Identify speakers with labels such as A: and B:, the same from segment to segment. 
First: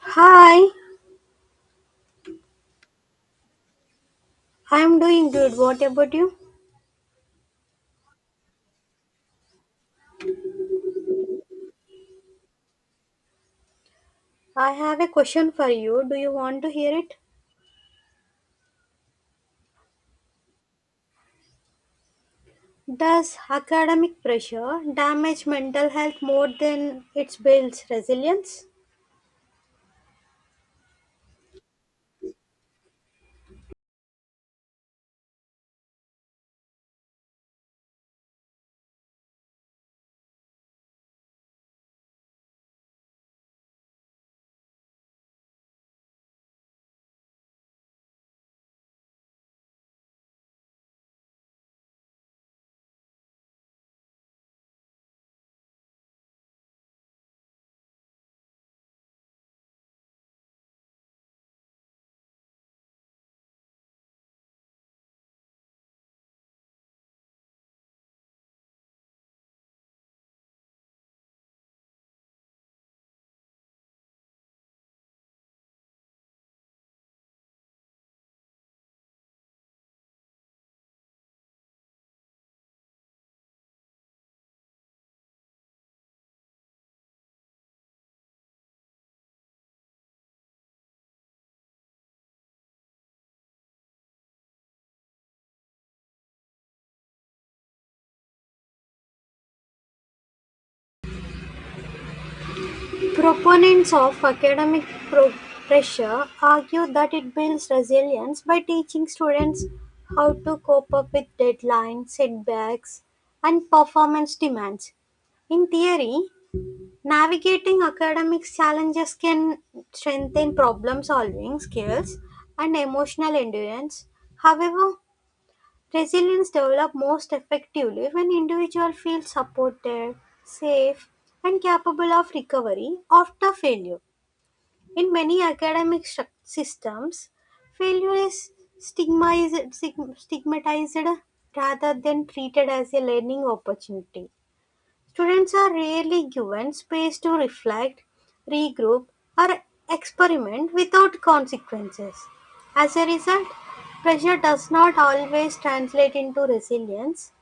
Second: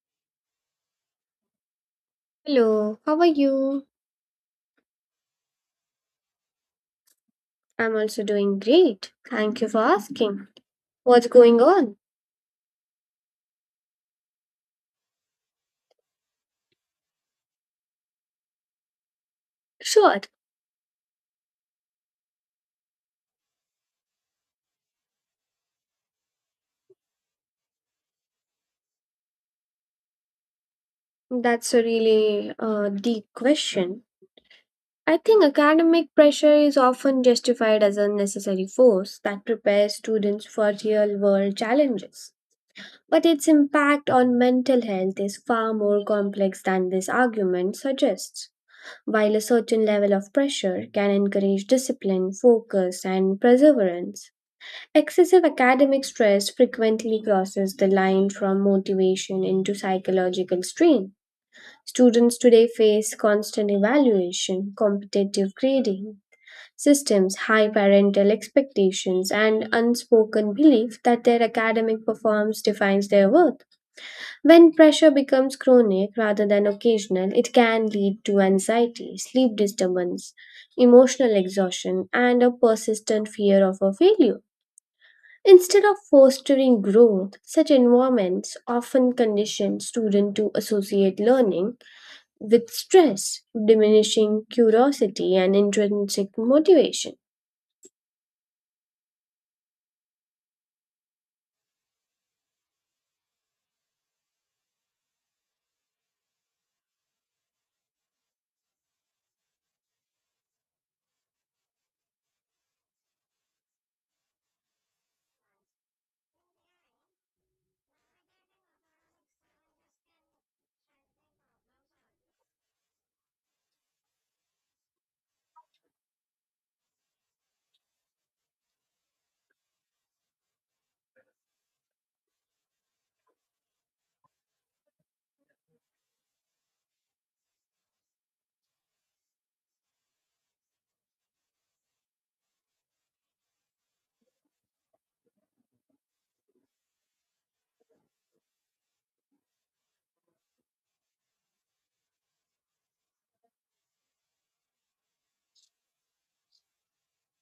A: Hi,
B: Hello, how are you?
A: I'm doing good. What about you?
B: I'm also doing great. Thank you for asking. What's going on?
A: I have a question for you. Do you want to hear it?
B: Sure,
A: Does academic pressure damage mental health more than it builds resilience?
B: that's a really deep question. I think academic pressure is often justified as a necessary force that prepares students for real world challenges. But its impact on mental health is far more complex than this argument suggests. While a certain level of pressure can encourage discipline, focus, and perseverance, excessive academic stress frequently crosses the line from motivation into psychological strain. Students today face constant evaluation, competitive grading systems, high parental expectations, and unspoken belief that their academic performance defines their worth. When pressure becomes chronic rather than occasional, it can lead to anxiety, sleep disturbance, emotional exhaustion, and a persistent fear of a failure. Instead of fostering growth, such environments often condition students to associate learning with stress, diminishing curiosity and intrinsic motivation.
A: Proponents of academic pro- pressure argue that it builds resilience by teaching students how to cope up with deadlines, setbacks, and performance demands. In theory, navigating academic challenges can strengthen problem solving skills and emotional endurance. However, resilience develops most effectively when individuals feel supported, safe, and capable of recovery after failure. In many academic systems, failure is stigmatized, stigmatized rather than treated as a learning opportunity. Students are rarely given space to reflect, regroup, or experiment without consequences. As a result, pressure does not always translate into resilience.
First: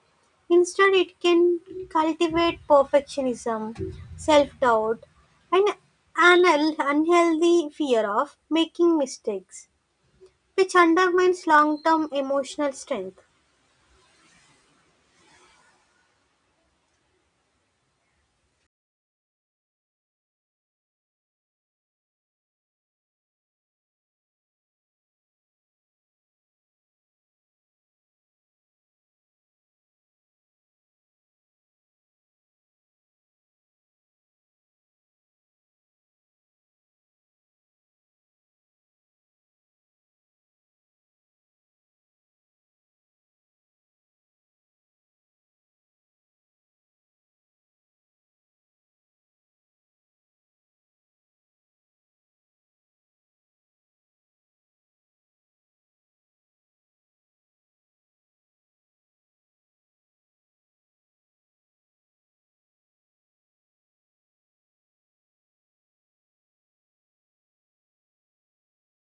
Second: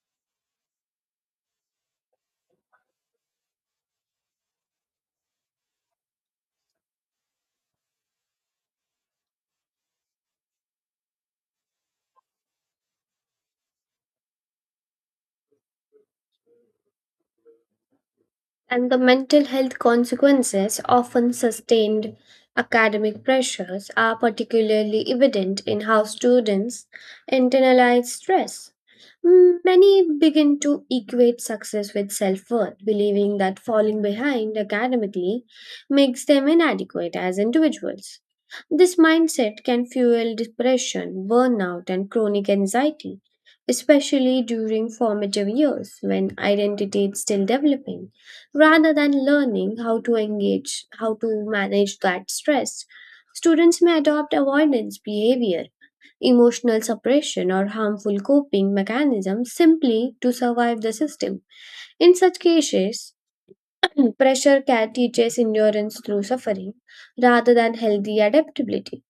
A: Instead, it can cultivate perfectionism, self doubt, and an unhealthy fear of making mistakes, which undermines long term emotional strength.
B: And the mental health consequences, often sustained academic pressures, are particularly evident in how students internalize stress. Many begin to equate success with self worth, believing that falling behind academically makes them inadequate as individuals. This mindset can fuel depression, burnout, and chronic anxiety, especially during formative years when identity is still developing rather than learning how to engage, how to manage that stress. Students may adopt avoidance behavior, emotional suppression, or harmful coping mechanisms simply to survive the system. In such cases, pressure can teaches endurance through suffering rather than healthy adaptability.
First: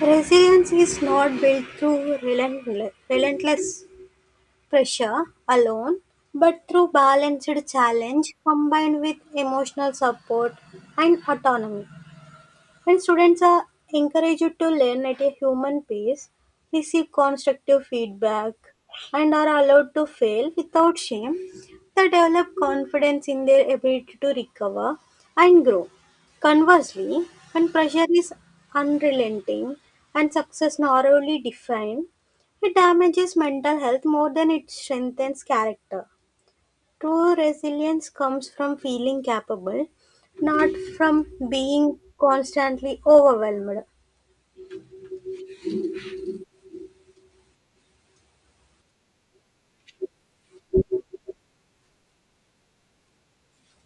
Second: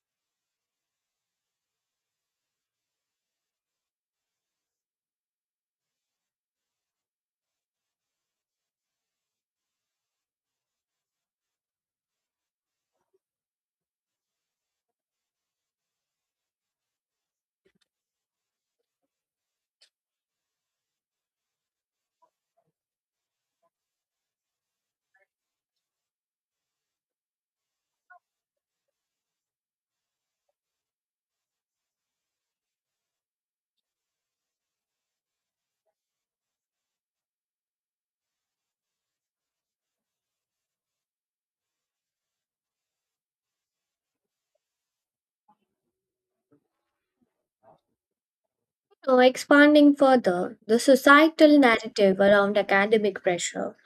A: Resilience is not built through relentless pressure alone, but through balanced challenge combined with emotional support and autonomy. When students are encouraged to learn at a human pace, receive constructive feedback, and are allowed to fail without shame, they develop confidence in their ability to recover and grow. Conversely, when pressure is unrelenting and success narrowly defined, it damages mental health more than it strengthens character. True resilience comes from feeling capable, not from being constantly overwhelmed.
B: Now, expanding further, the societal narrative around academic pressure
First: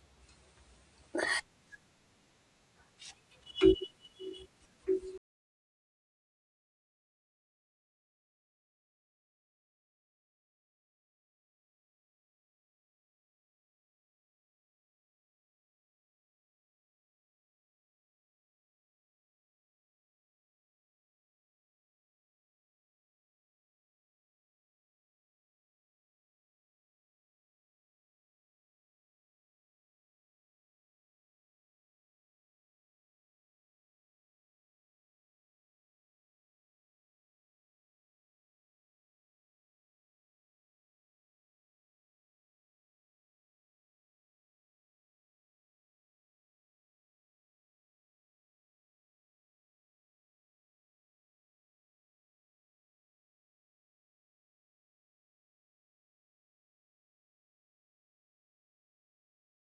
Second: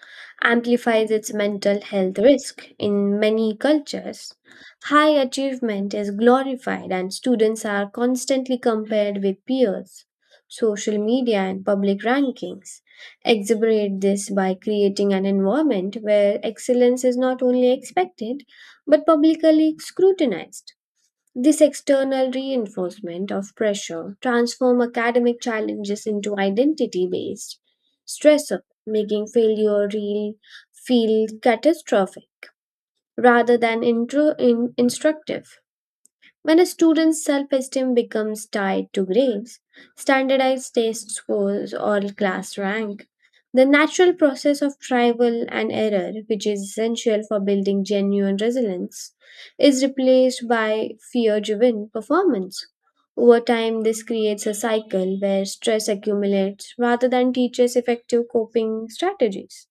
B: amplifies its mental health risk in many cultures. High achievement is glorified, and students are constantly compared with peers. Social media and public rankings exacerbate this by creating an environment where excellence is not only expected but publicly scrutinized. This external reinforcement of pressure transform academic challenges into identity-based stressor, making failure real feel catastrophic rather than instructive. When a student's self esteem becomes tied to grades, standardized test scores, or class rank, the natural process of trial and error, which is essential for building genuine resilience, is replaced by fear driven performance. Over time, this creates a cycle where stress accumulates rather than teaches effective coping strategies.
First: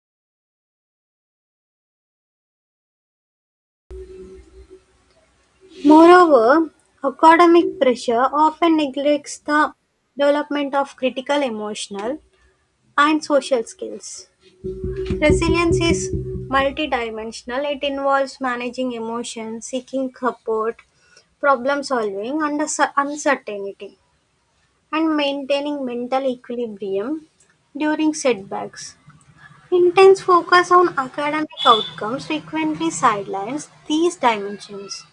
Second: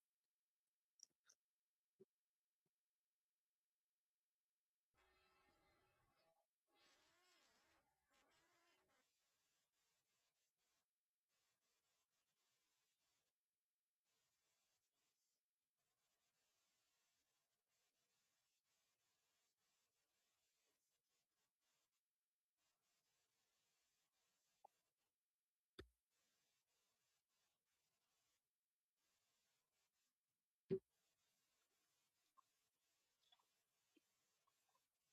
A: Moreover, academic pressure often neglects the development of critical emotional and social skills. Resilience is multidimensional, it involves managing emotions, seeking support, problem solving under uncertainty, and maintaining mental equilibrium during setbacks. Intense focus on academic outcomes frequently sidelines these dimensions.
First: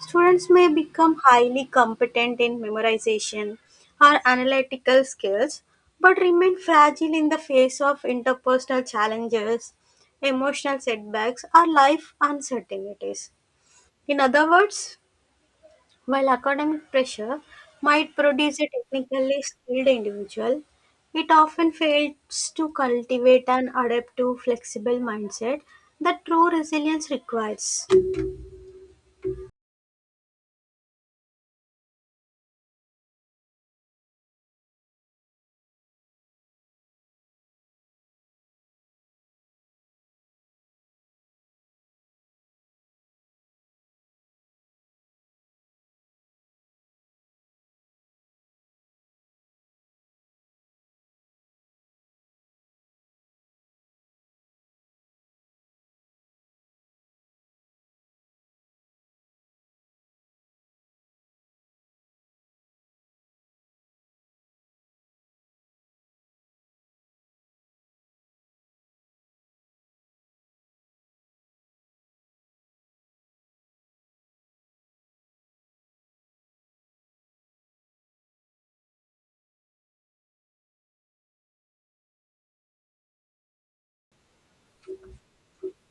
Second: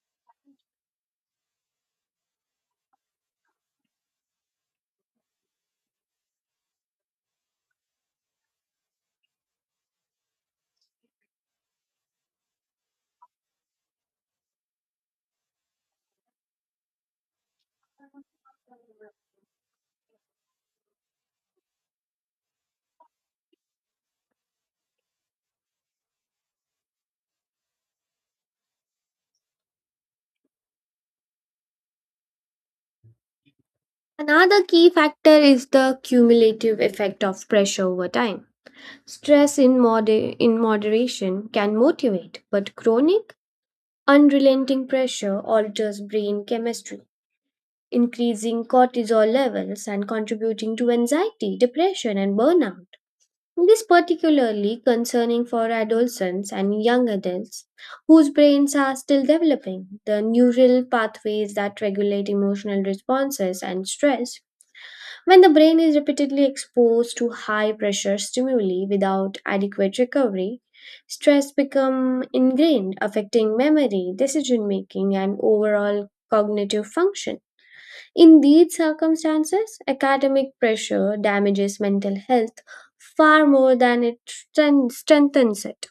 A: Students may become highly competent in memorization or analytical skills, but remain fragile in the face of interpersonal challenges, emotional setbacks, or life uncertainties. In other words, while academic pressure might produce a technically skilled individual, it often fails to cultivate an adaptive, flexible mindset that true resilience requires.
B: Another key factor is the cumulative effect of pressure over time. Stress in moderation can motivate, but chronic, unrelenting pressure alters brain chemistry, increasing cortisol levels and contributing to anxiety, depression, and burnout. This is particularly concerning for adolescents and young adults whose brains are still developing. The neural pathways that regulate emotional responses and stress when the brain is repeatedly exposed to high pressure stimuli without adequate recovery, stress becomes ingrained, affecting memory, decision making, and overall cognitive function. In these circumstances, academic pressure damages mental health far more than it strengthens it.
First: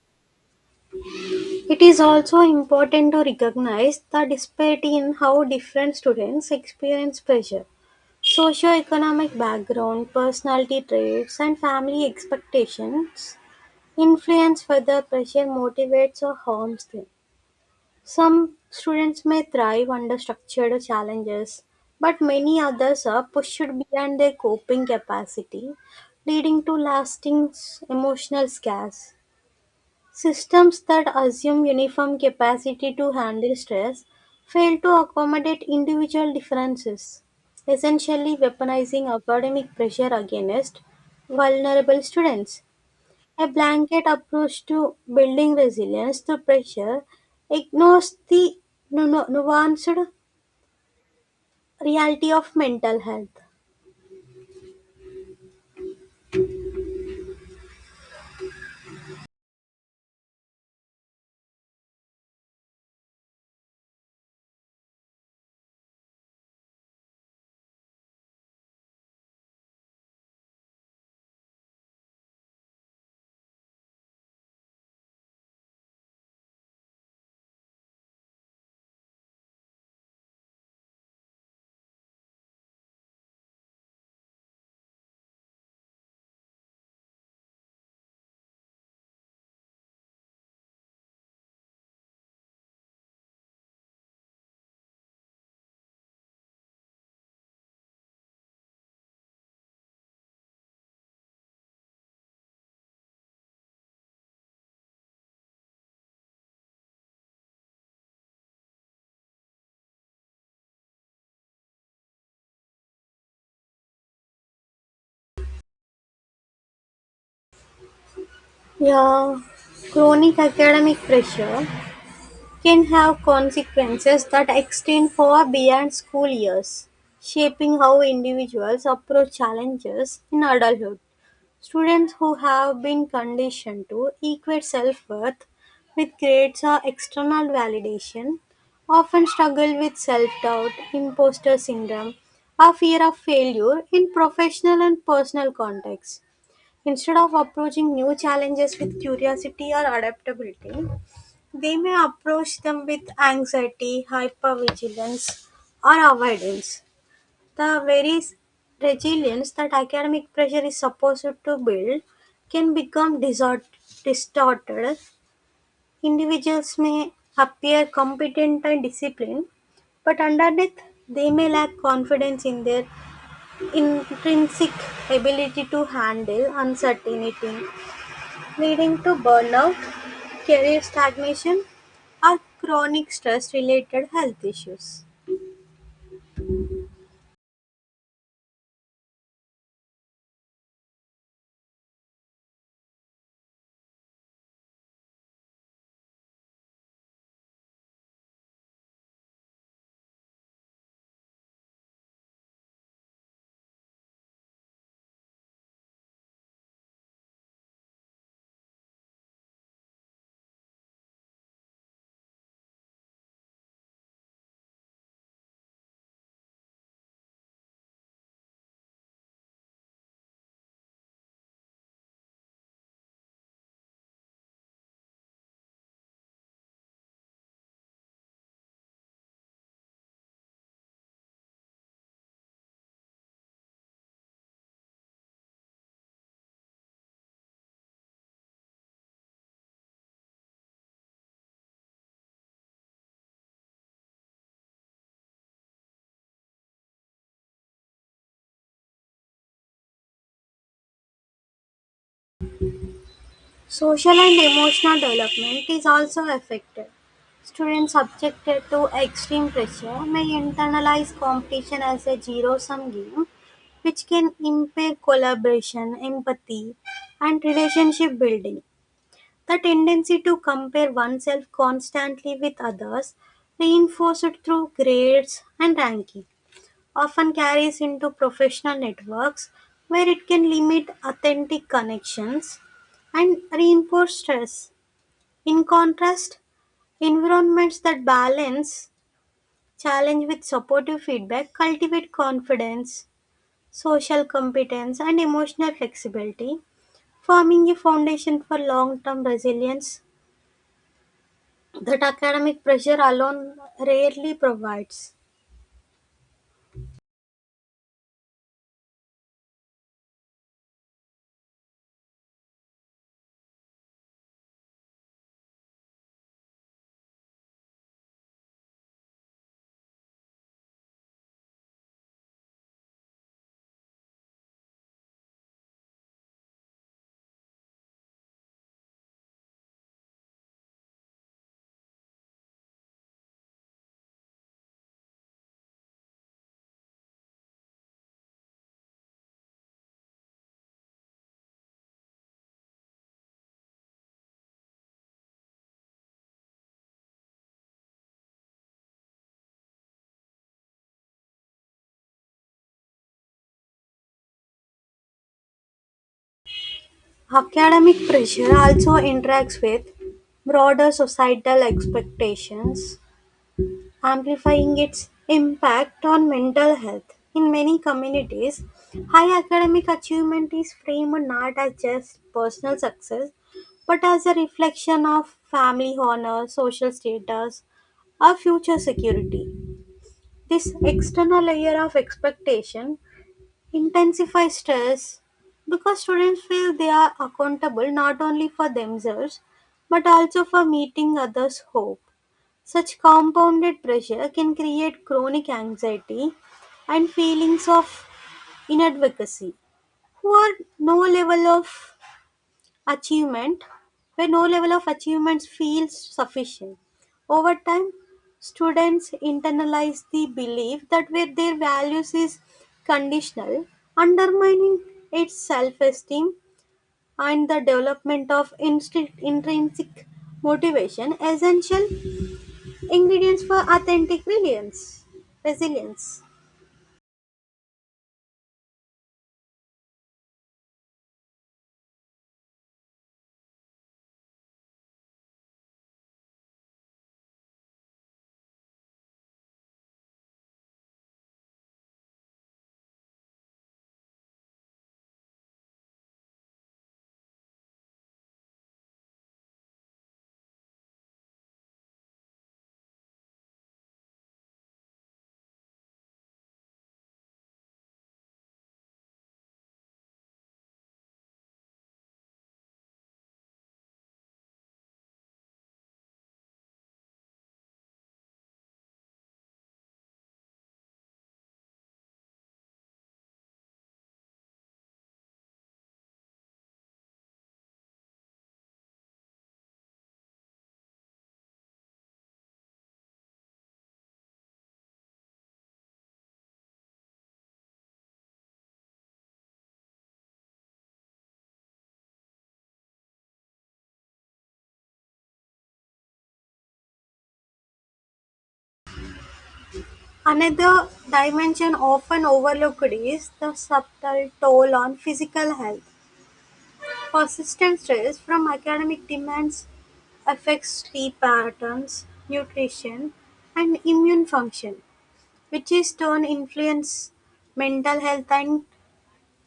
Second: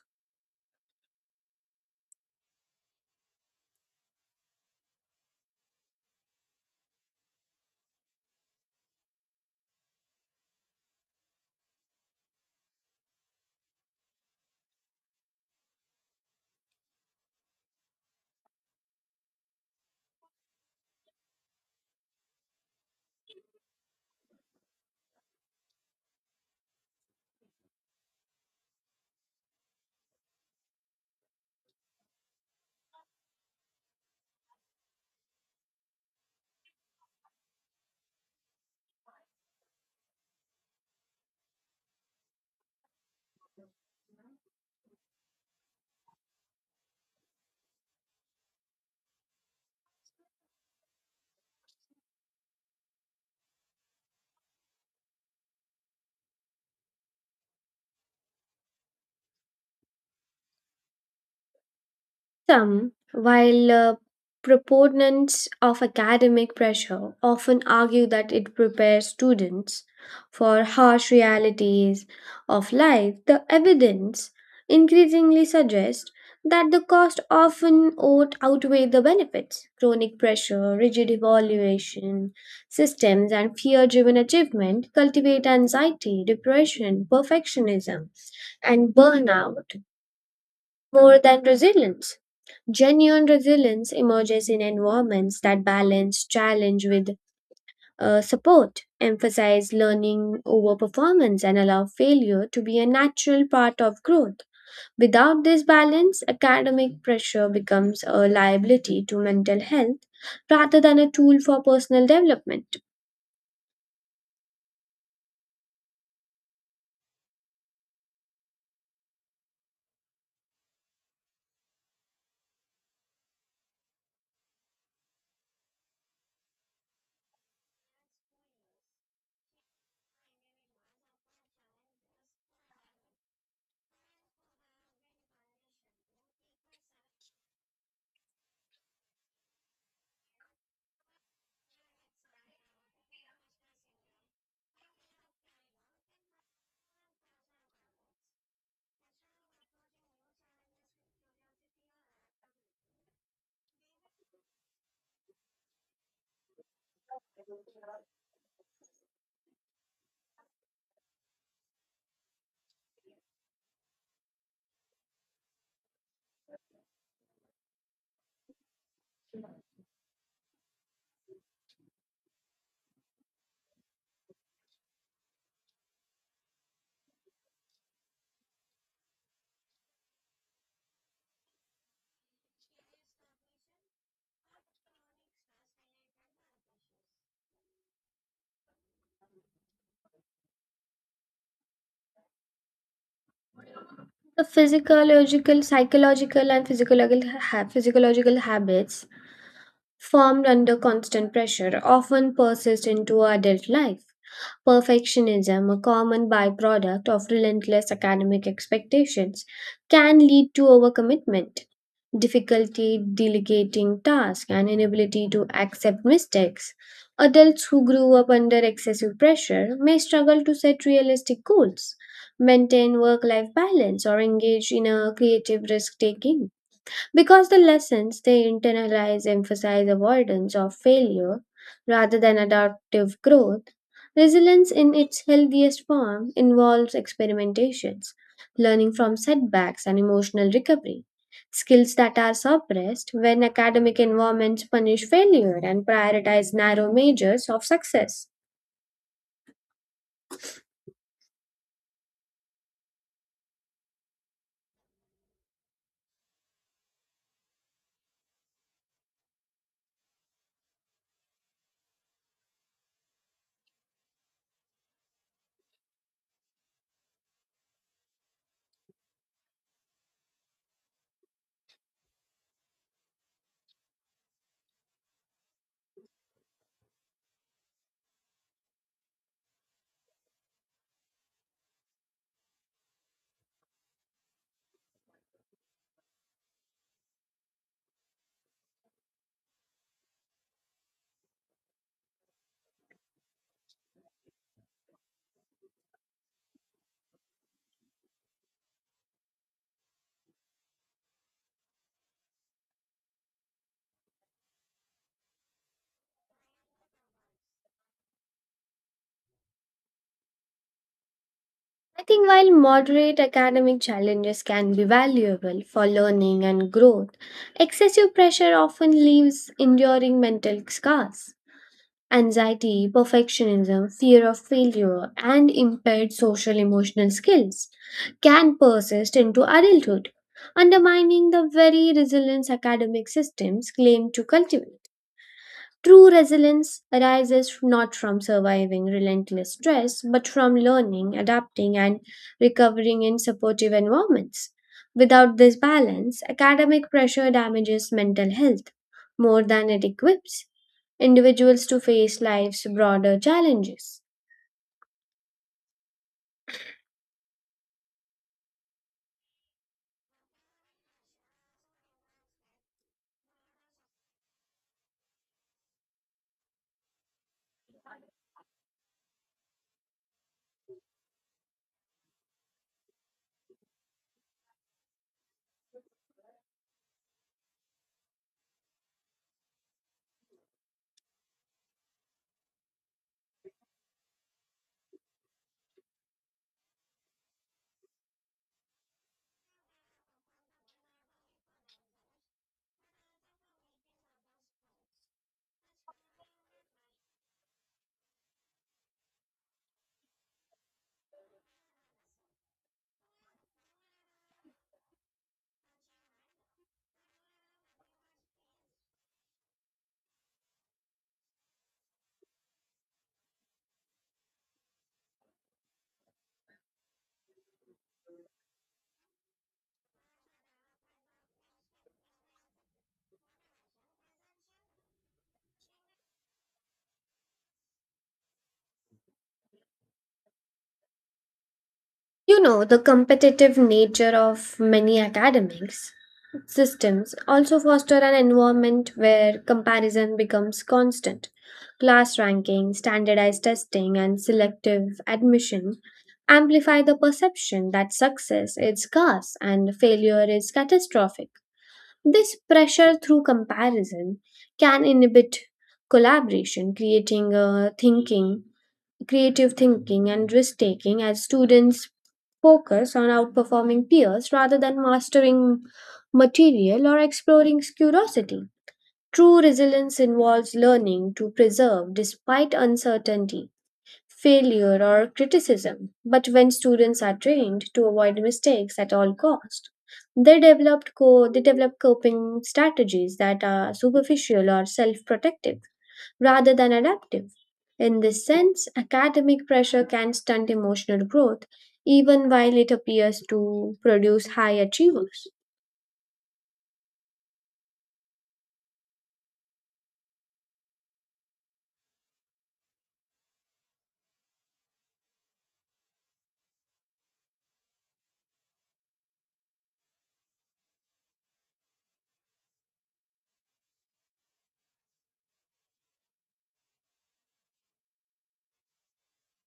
A: It is also important to recognize the disparity in how different students experience pressure. Socioeconomic background, personality traits, and family expectations influence whether pressure motivates or harms them. Some students may thrive under structured challenges, but many others are pushed beyond their coping capacity, leading to lasting emotional scars. Systems that assume uniform capacity to handle stress fail to accommodate individual differences, essentially weaponizing academic pressure against vulnerable students. A blanket approach to building resilience to pressure ignores the nuanced reality of mental health.
B: Some, while proponents of academic pressure often argue that it prepares students for harsh realities of life, the evidence increasingly suggests that the cost often outweigh the benefits. Chronic pressure, rigid evaluation systems, and fear driven achievement cultivate anxiety, depression, perfectionism, and burnout more than resilience. Genuine resilience emerges in environments that balance challenge with support, emphasize learning over performance, and allow failure to be a natural part of growth. Without this balance, academic pressure becomes a liability to mental health rather than a tool for personal development.
A: Yeah, chronic academic pressure can have consequences that extend far beyond school years, shaping how individuals approach challenges in adulthood. Students who have been conditioned to equate self-worth with grades or external validation often struggle with self-doubt, imposter syndrome, or fear of failure in professional and personal contexts. Instead of approaching new challenges with curiosity or adaptability, they may approach them with anxiety, hypervigilance, or avoidance, the very resilience that academic pressure is supposed to build can become distorted. Individuals may appear competent and disciplined, but underneath they may lack confidence in their intrinsic ability to handle uncertainty, leading to burnout, career stagnation, or chronic stress related health issues.
B: The physiological, psychological, and physiological, physiological habits formed under constant pressure often persist into adult life. Perfectionism, a common byproduct of relentless academic expectations, can lead to overcommitment, difficulty delegating tasks, and inability to accept mistakes. Adults who grew up under excessive pressure may struggle to set realistic goals, maintain work life balance, or engage in a creative risk taking. Because the lessons they internalize emphasize avoidance of failure rather than adaptive growth, resilience in its healthiest form involves experimentations, learning from setbacks, and emotional recovery. Skills that are suppressed when academic environments punish failure and prioritize narrow measures of success.
A: Social and emotional development is also affected. Students subjected to extreme pressure may internalize competition as a zero sum game, which can impair collaboration, empathy, and relationship building. The tendency to compare oneself constantly with others, reinforced through grades and rankings, often carries into professional networks where it can limit authentic connections and reinforce stress. In contrast, environments that balance challenge with supportive feedback cultivate confidence, social competence, and emotional flexibility, forming a foundation for long term resilience that academic pressure alone rarely provides.
B: I think while moderate academic challenges can be valuable for learning and growth, excessive pressure often leaves enduring mental scars. Anxiety, perfectionism, fear of failure, and impaired social emotional skills can persist into adulthood, undermining the very resilience academic systems claim to cultivate. True resilience arises not from surviving relentless stress, but from learning, adapting, and recovering in supportive environments. Without this balance, academic pressure damages mental health more than it equips individuals to face life's broader challenges.
A: Academic pressure also interacts with broader societal expectations, amplifying its impact on mental health. In many communities, high academic achievement is framed not as just personal success but as a reflection of family honor, social status, or future security. This external layer of expectation intensify stress because students feel they are accountable not only for themselves but also for meeting others' hope. Such compounded pressure can create chronic anxiety and feelings of inadequacy, or no level of achievement, where no level of achievements feels sufficient. Over time, students internalize the belief that where their values is conditional, undermining its self-esteem and the development of intrinsic motivation, essential ingredients for authentic resilience.
B: You know, the competitive nature of many academics systems also foster an environment where comparison becomes constant. Class ranking, standardized testing, and selective admission amplify the perception that success is scarce and failure is catastrophic. This pressure through comparison can inhibit collaboration, creating a thinking, creative thinking, and risk taking as students focus on outperforming peers rather than mastering material or exploring curiosity. True resilience involves learning to preserve despite uncertainty failure or criticism. But when students are trained to avoid mistakes at all cost, they develop coping strategies that are superficial or self-protective rather than adaptive. In this sense, academic pressure can stunt emotional growth even while it appears to produce high achievers.
A: Another dimension often overlooked is the subtle toll on physical health. Persistent stress from academic demands affects sleep patterns, nutrition, and immune function, which in turn influence mental health and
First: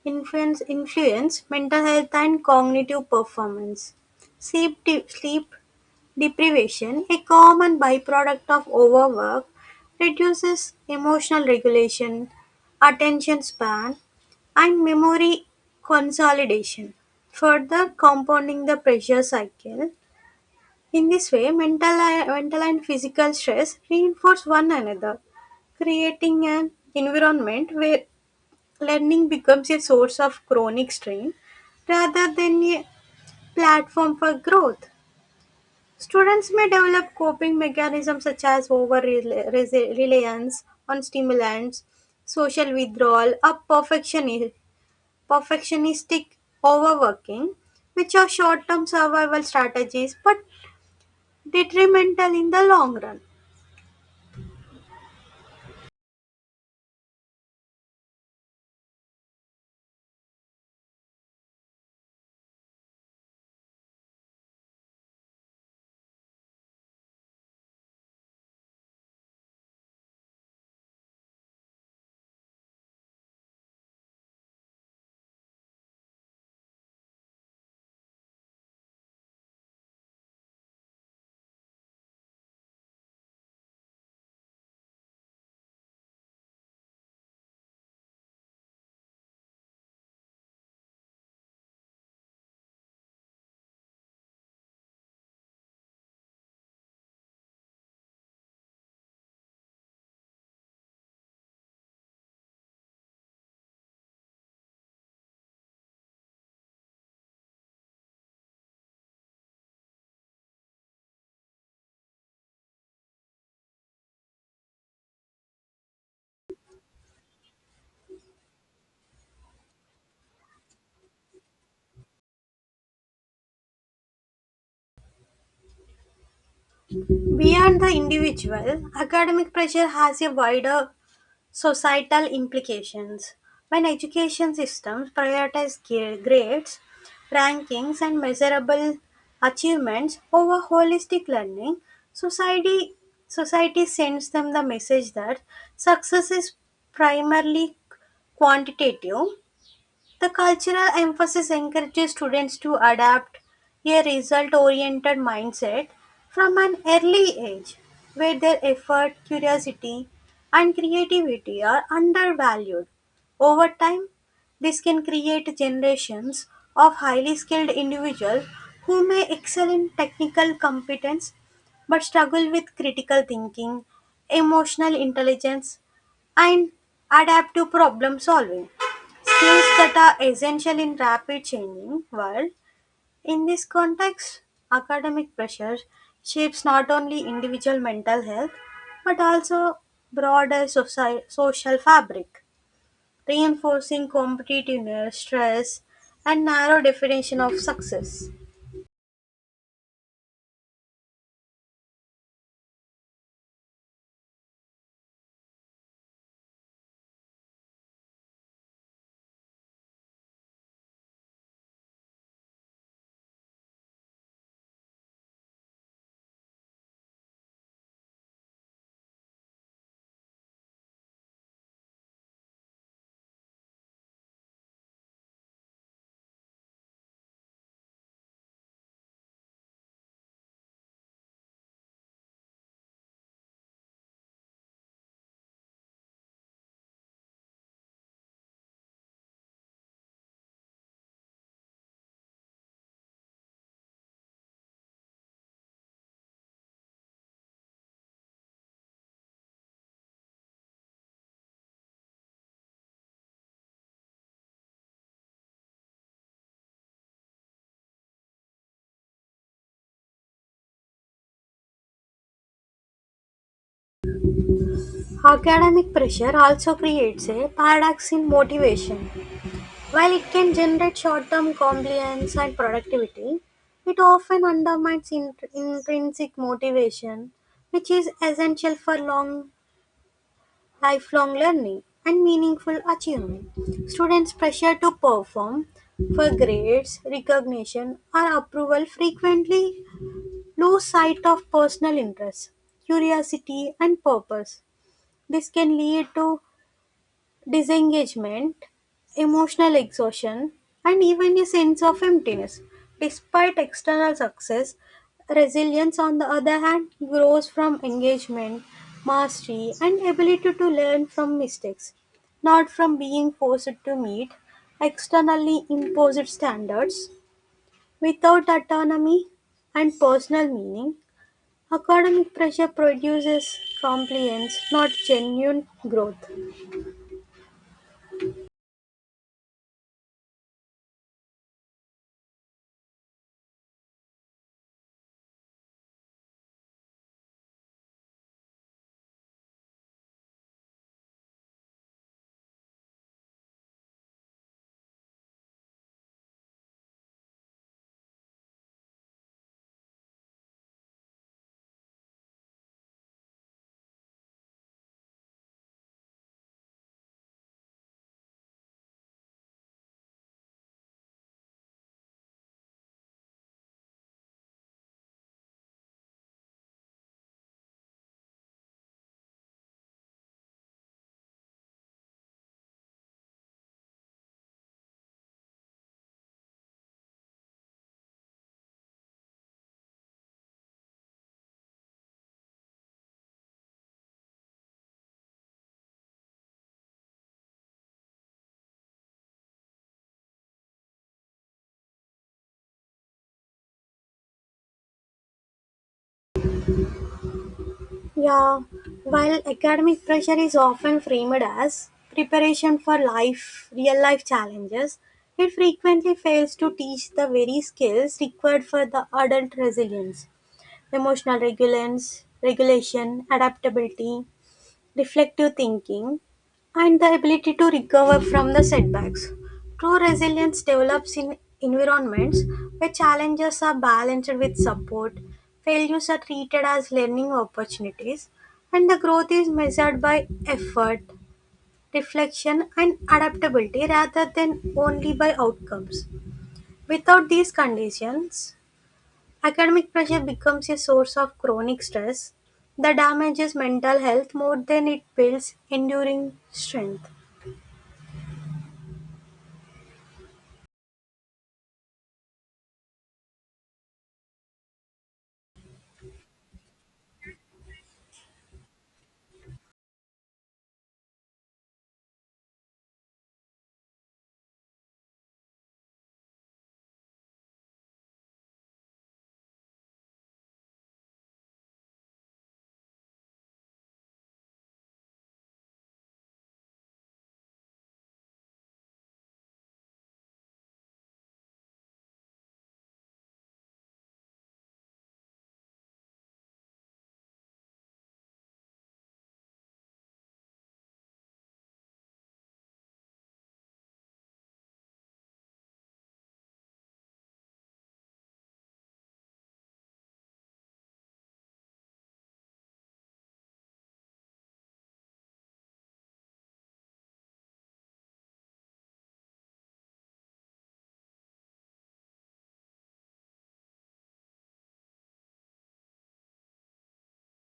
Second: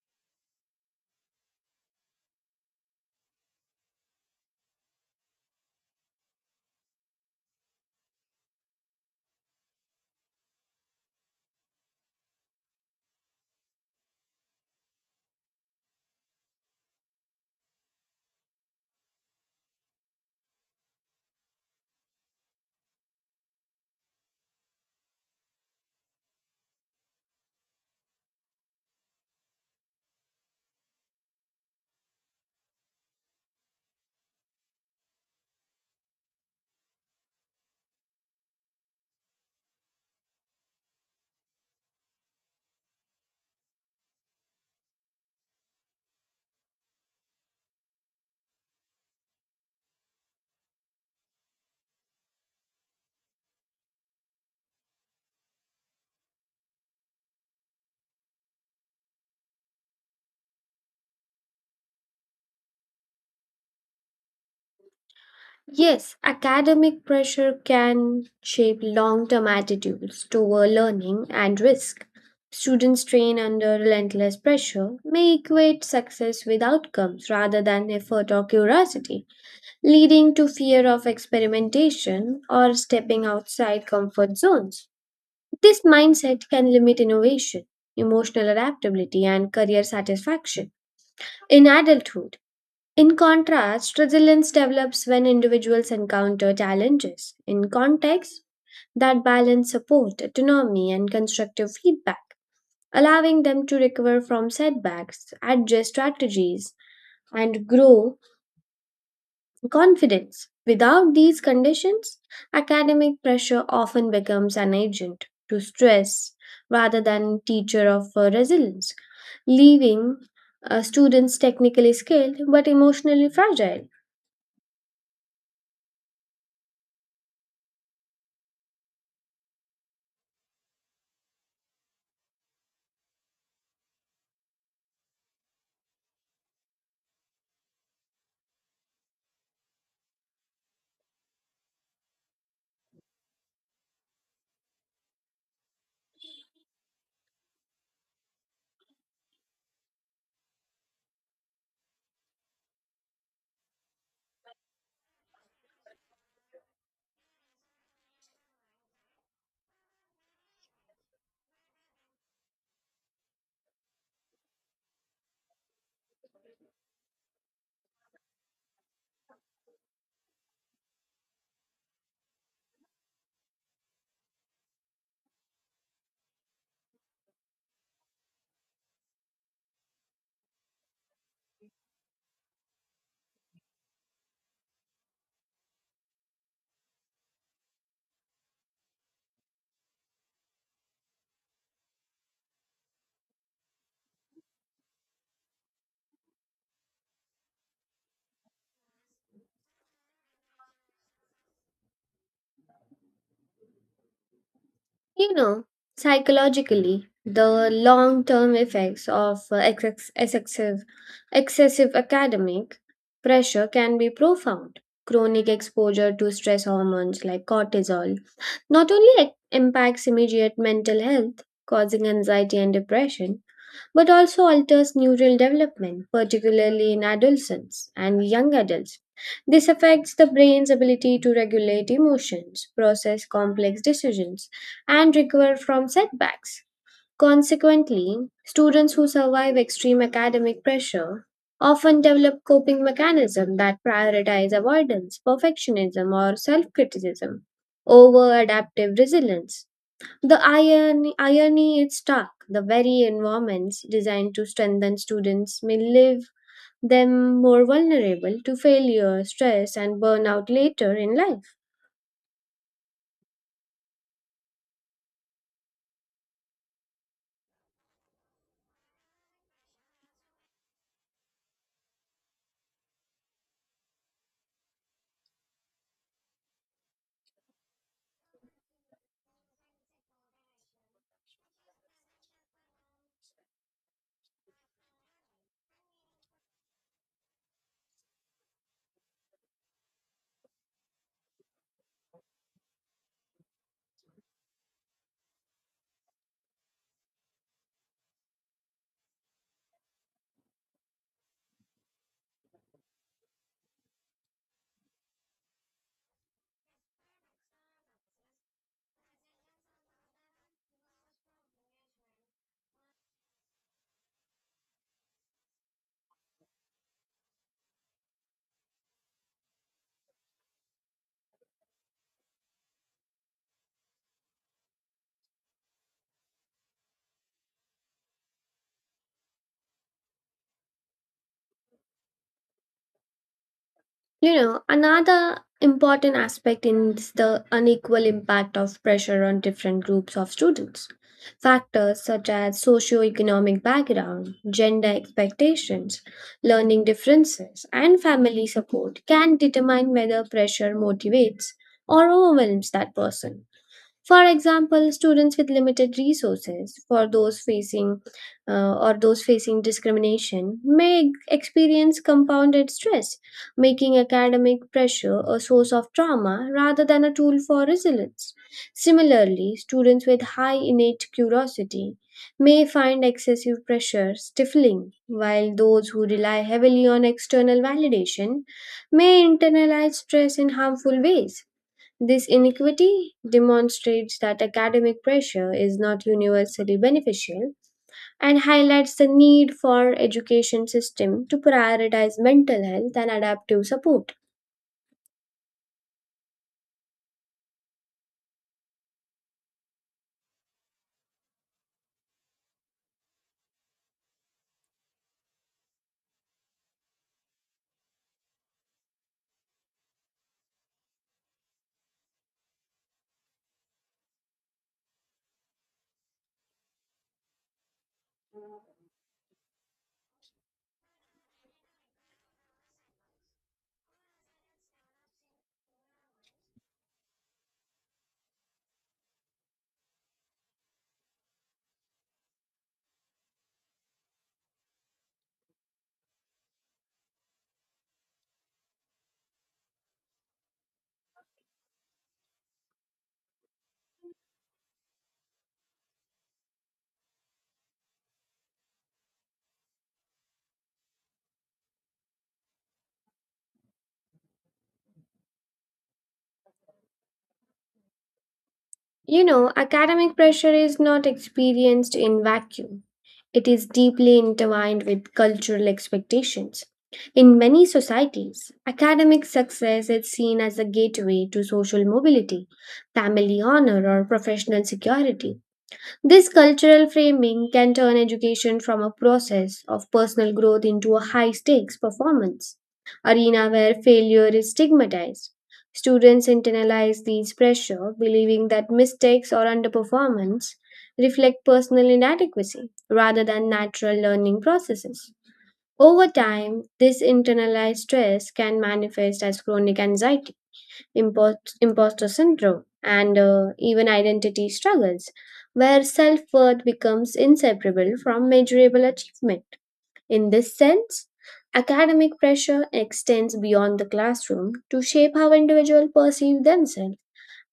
A: Influence influence mental health and cognitive performance. Sleep deprivation, a common byproduct of overwork, reduces emotional regulation, attention span, and memory consolidation, further compounding the pressure cycle. In this way, mental and physical stress reinforce one another, creating an environment where learning becomes a source of chronic strain rather than a platform for growth. Students may develop coping mechanisms such as over reliance on stimulants, social withdrawal, or perfectionistic overworking, which are short term survival strategies but detrimental in the long run.
B: Yes, academic pressure can shape long term attitudes toward learning and risk. Students trained under relentless pressure may equate success with outcomes rather than effort or curiosity, leading to fear of experimentation or stepping outside comfort zones. This mindset can limit innovation, emotional adaptability, and career satisfaction. In adulthood, in contrast, resilience develops when individuals encounter challenges. In context, that balance support, autonomy, and constructive feedback, allowing them to recover from setbacks, adjust strategies, and grow confidence. Without these conditions, academic pressure often becomes an agent to stress rather than teacher of resilience, leaving students technically skilled but emotionally fragile.
A: Beyond the individual, academic pressure has a wider societal implications. When education systems prioritize grades, rankings, and measurable achievements over holistic learning, society, society sends them the message that success is primarily quantitative. The cultural emphasis encourages students to adapt a result oriented mindset from an early age, where their effort, curiosity, and creativity are undervalued. Over time, this can create generations of highly skilled individuals who may excel in technical competence but struggle with critical thinking, emotional intelligence, and adaptive problem solving. Skills that are essential in rapid changing world. In this context, academic pressure shapes not only individual mental health but also broader social fabric, reinforcing competitiveness, stress, and narrow definition of success.
B: You know, psychologically, the long term effects of excessive academic pressure can be profound. Chronic exposure to stress hormones like cortisol not only ac- impacts immediate mental health, causing anxiety and depression, but also alters neural development, particularly in adolescents and young adults. This affects the brain's ability to regulate emotions, process complex decisions, and recover from setbacks. Consequently, students who survive extreme academic pressure often develop coping mechanisms that prioritize avoidance, perfectionism, or self criticism over adaptive resilience. Irony is stark. The very environments designed to strengthen students may leave them more vulnerable to failure, stress, and burnout later in life.
A: Academic pressure also creates a paradox in motivation. While it can generate short term compliance and productivity, it often undermines intrinsic motivation, which is essential for long lifelong learning and meaningful achievement. Students' pressure to perform for grades, recognition, or approval frequently lose sight of personal interests, curiosity, and purpose. This can lead to disengagement, emotional exhaustion, and even a sense of emptiness. Despite external success, resilience, on the other hand, grows from engagement, mastery, and ability to learn from mistakes, not from being forced to meet externally imposed standards. Without autonomy and personal meaning, academic pressure produces compliance, not genuine growth.
B: You know, another important aspect is the unequal impact of pressure on different groups of students. Factors such as socioeconomic background, gender expectations, learning differences, and family support can determine whether pressure motivates or overwhelms that person. For example, students with limited resources, for those facing or those facing discrimination, may experience compounded stress, making academic pressure a source of trauma rather than a tool for resilience. Similarly, students with high innate curiosity may find excessive pressure stifling, while those who rely heavily on external validation may internalize stress in harmful ways. This inequity demonstrates that academic pressure is not universally beneficial and highlights the need for education system to prioritize mental health and adaptive support.
A: Yeah, while academic pressure is often framed as preparation for life, real life challenges, it frequently fails to teach the very skills required for the adult resilience, emotional resilience, regulation, adaptability, reflective thinking, and the ability to recover from the setbacks. True resilience develops in environments where challenges are balanced with support, failures are treated as learning opportunities, and the growth is measured by effort, reflection, and adaptability rather than only by outcomes. Without these conditions, academic pressure becomes a source of chronic stress that damages mental health more than it builds enduring strength.
B: You know, academic pressure is not experienced in vacuum. It is deeply intertwined with cultural expectations. In many societies, academic success is seen as a gateway to social mobility, family honor, or professional security. This cultural framing can turn education from a process of personal growth into a high stakes performance arena where failure is stigmatized. Students internalize these pressure, believing that mistakes or underperformance reflect personal inadequacy rather than natural learning processes. Over time, this internalized stress can manifest as chronic anxiety imposter syndrome, and even identity struggles, where self worth becomes inseparable from measurable achievement. In this sense, academic pressure extends beyond the classroom to shape how individuals perceive themselves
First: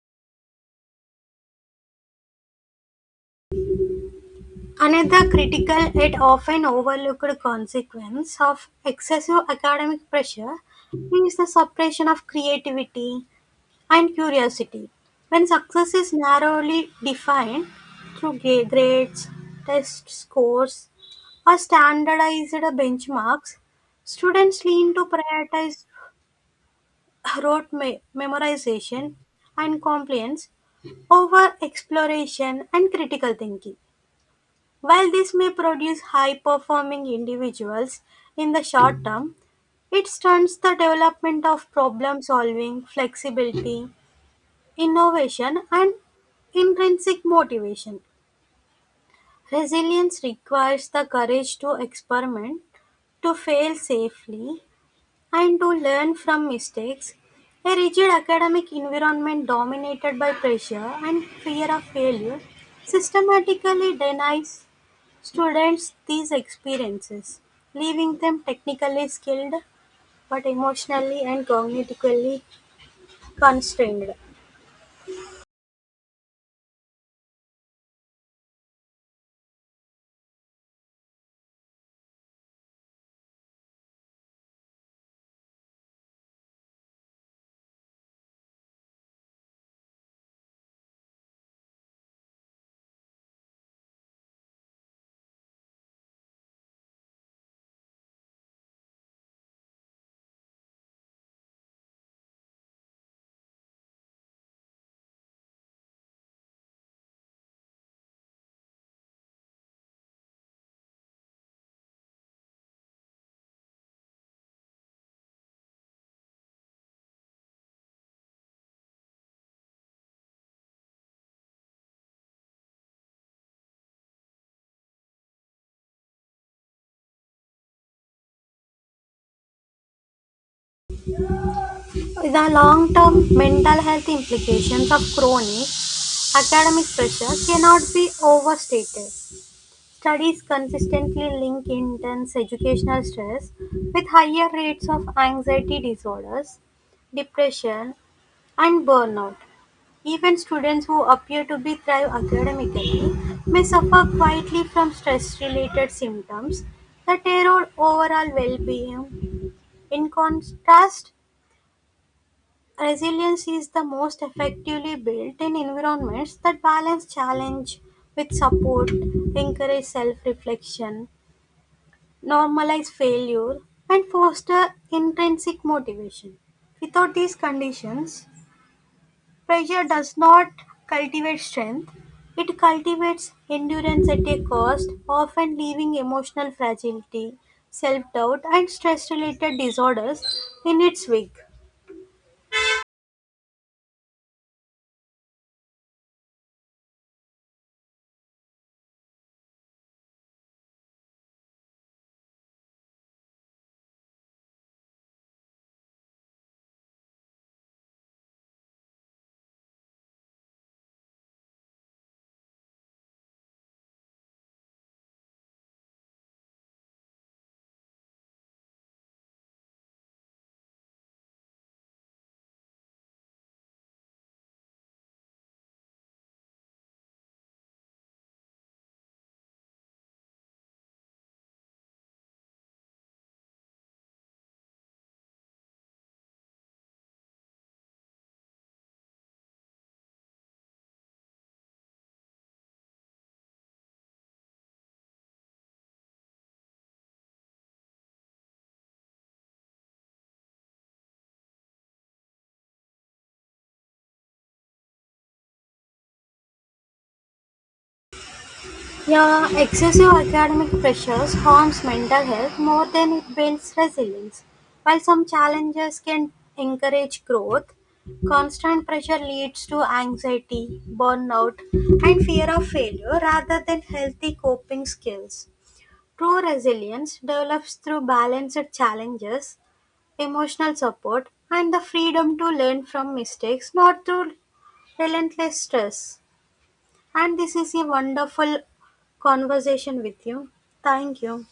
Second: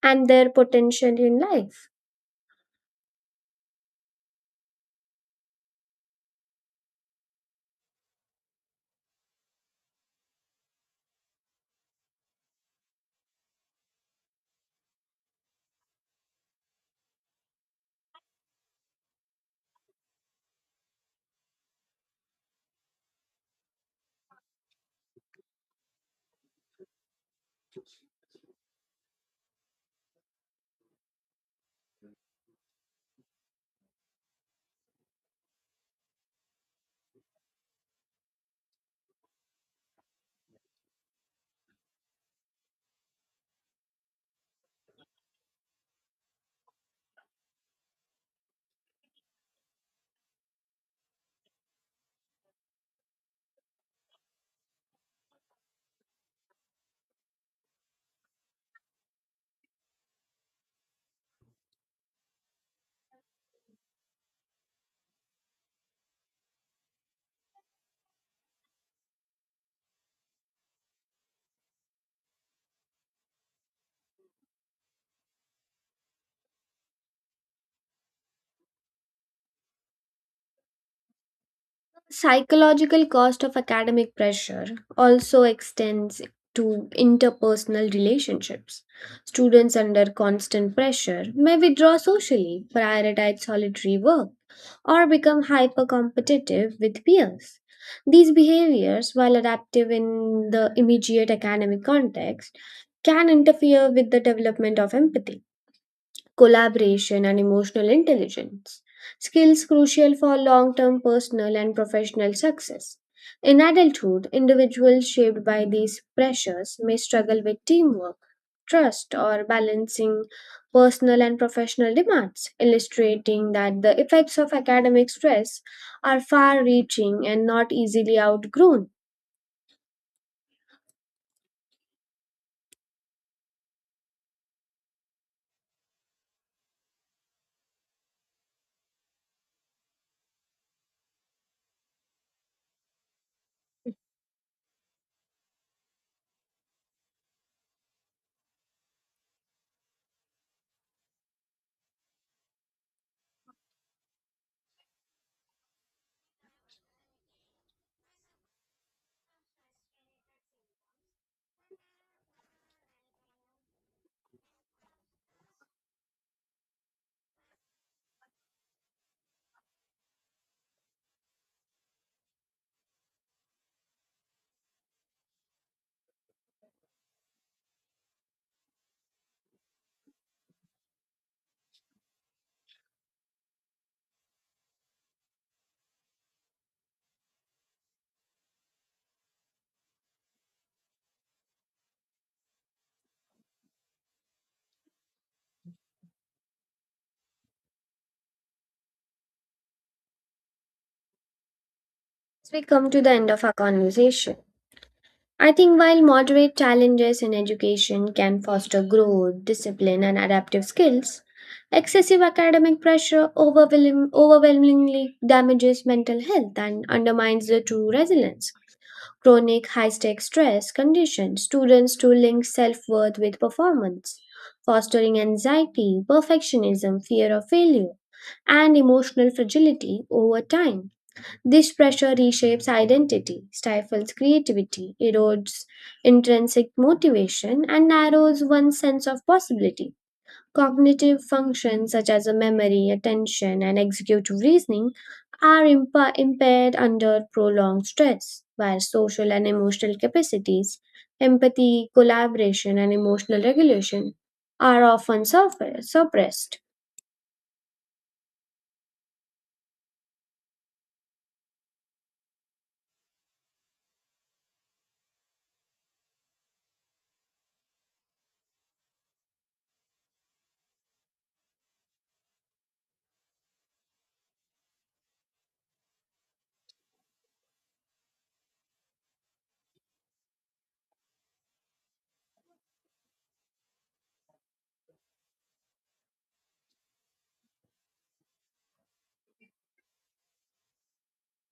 B: and their potential in life.
A: Another critical yet often overlooked consequence of excessive academic pressure is the suppression of creativity and curiosity. When success is narrowly defined through grades, test scores, or standardized benchmarks, students lean to prioritize rote memorization and compliance over exploration and critical thinking. While this may produce high performing individuals in the short term, it stunts the development of problem solving, flexibility, innovation, and intrinsic motivation. Resilience requires the courage to experiment, to fail safely, and to learn from mistakes. A rigid academic environment dominated by pressure and fear of failure systematically denies students these experiences, leaving them technically skilled but emotionally and cognitively constrained.
B: Psychological cost of academic pressure also extends to interpersonal relationships. Students under constant pressure may withdraw socially, prioritize solitary work, or become hyper competitive with peers. These behaviors, while adaptive in the immediate academic context, can interfere with the development of empathy collaboration, and emotional intelligence, skills crucial for long term personal and professional success. In adulthood, individuals shaped by these pressures may struggle with teamwork, trust, or balancing personal and professional demands, illustrating that the effects of academic stress are far reaching and not easily outgrown.
A: The long term mental health implications of chronic academic pressure cannot be overstated. Studies consistently link intense educational stress with higher rates of anxiety disorders, depression, and burnout. Even students who appear to be thrive academically may suffer quietly from stress-related symptoms that erode overall well-being. In contrast, resilience is the most effectively built in environments that balance challenge with support, encourage self-reflection, normalize failure, and foster intrinsic motivation. Without these conditions, pressure does not cultivate strength, it cultivates endurance at a cost, often leaving emotional fragility, self doubt, and stress related disorders in its wake.
B: As we come to the end of our conversation, I think while moderate challenges in education can foster growth, discipline, and adaptive skills, excessive academic pressure overwhelmingly damages mental health and undermines the true resilience. Chronic high stake stress conditions students to link self worth with performance, fostering anxiety, perfectionism, fear of failure, and emotional fragility over time. This pressure reshapes identity, stifles creativity, erodes intrinsic motivation, and narrows one's sense of possibility. Cognitive functions such as memory, attention, and executive reasoning are impaired under prolonged stress, while social and emotional capacities, empathy, collaboration, and emotional regulation are often suppressed.
A: Yeah, excessive academic pressures harms mental health more than it builds resilience. While some challenges can encourage growth, constant pressure leads to anxiety, burnout, and fear of failure rather than healthy coping skills. True resilience develops through balanced challenges, emotional support, and the freedom to learn from mistakes, not through relentless stress. And this is a wonderful conversation with you. Thank you.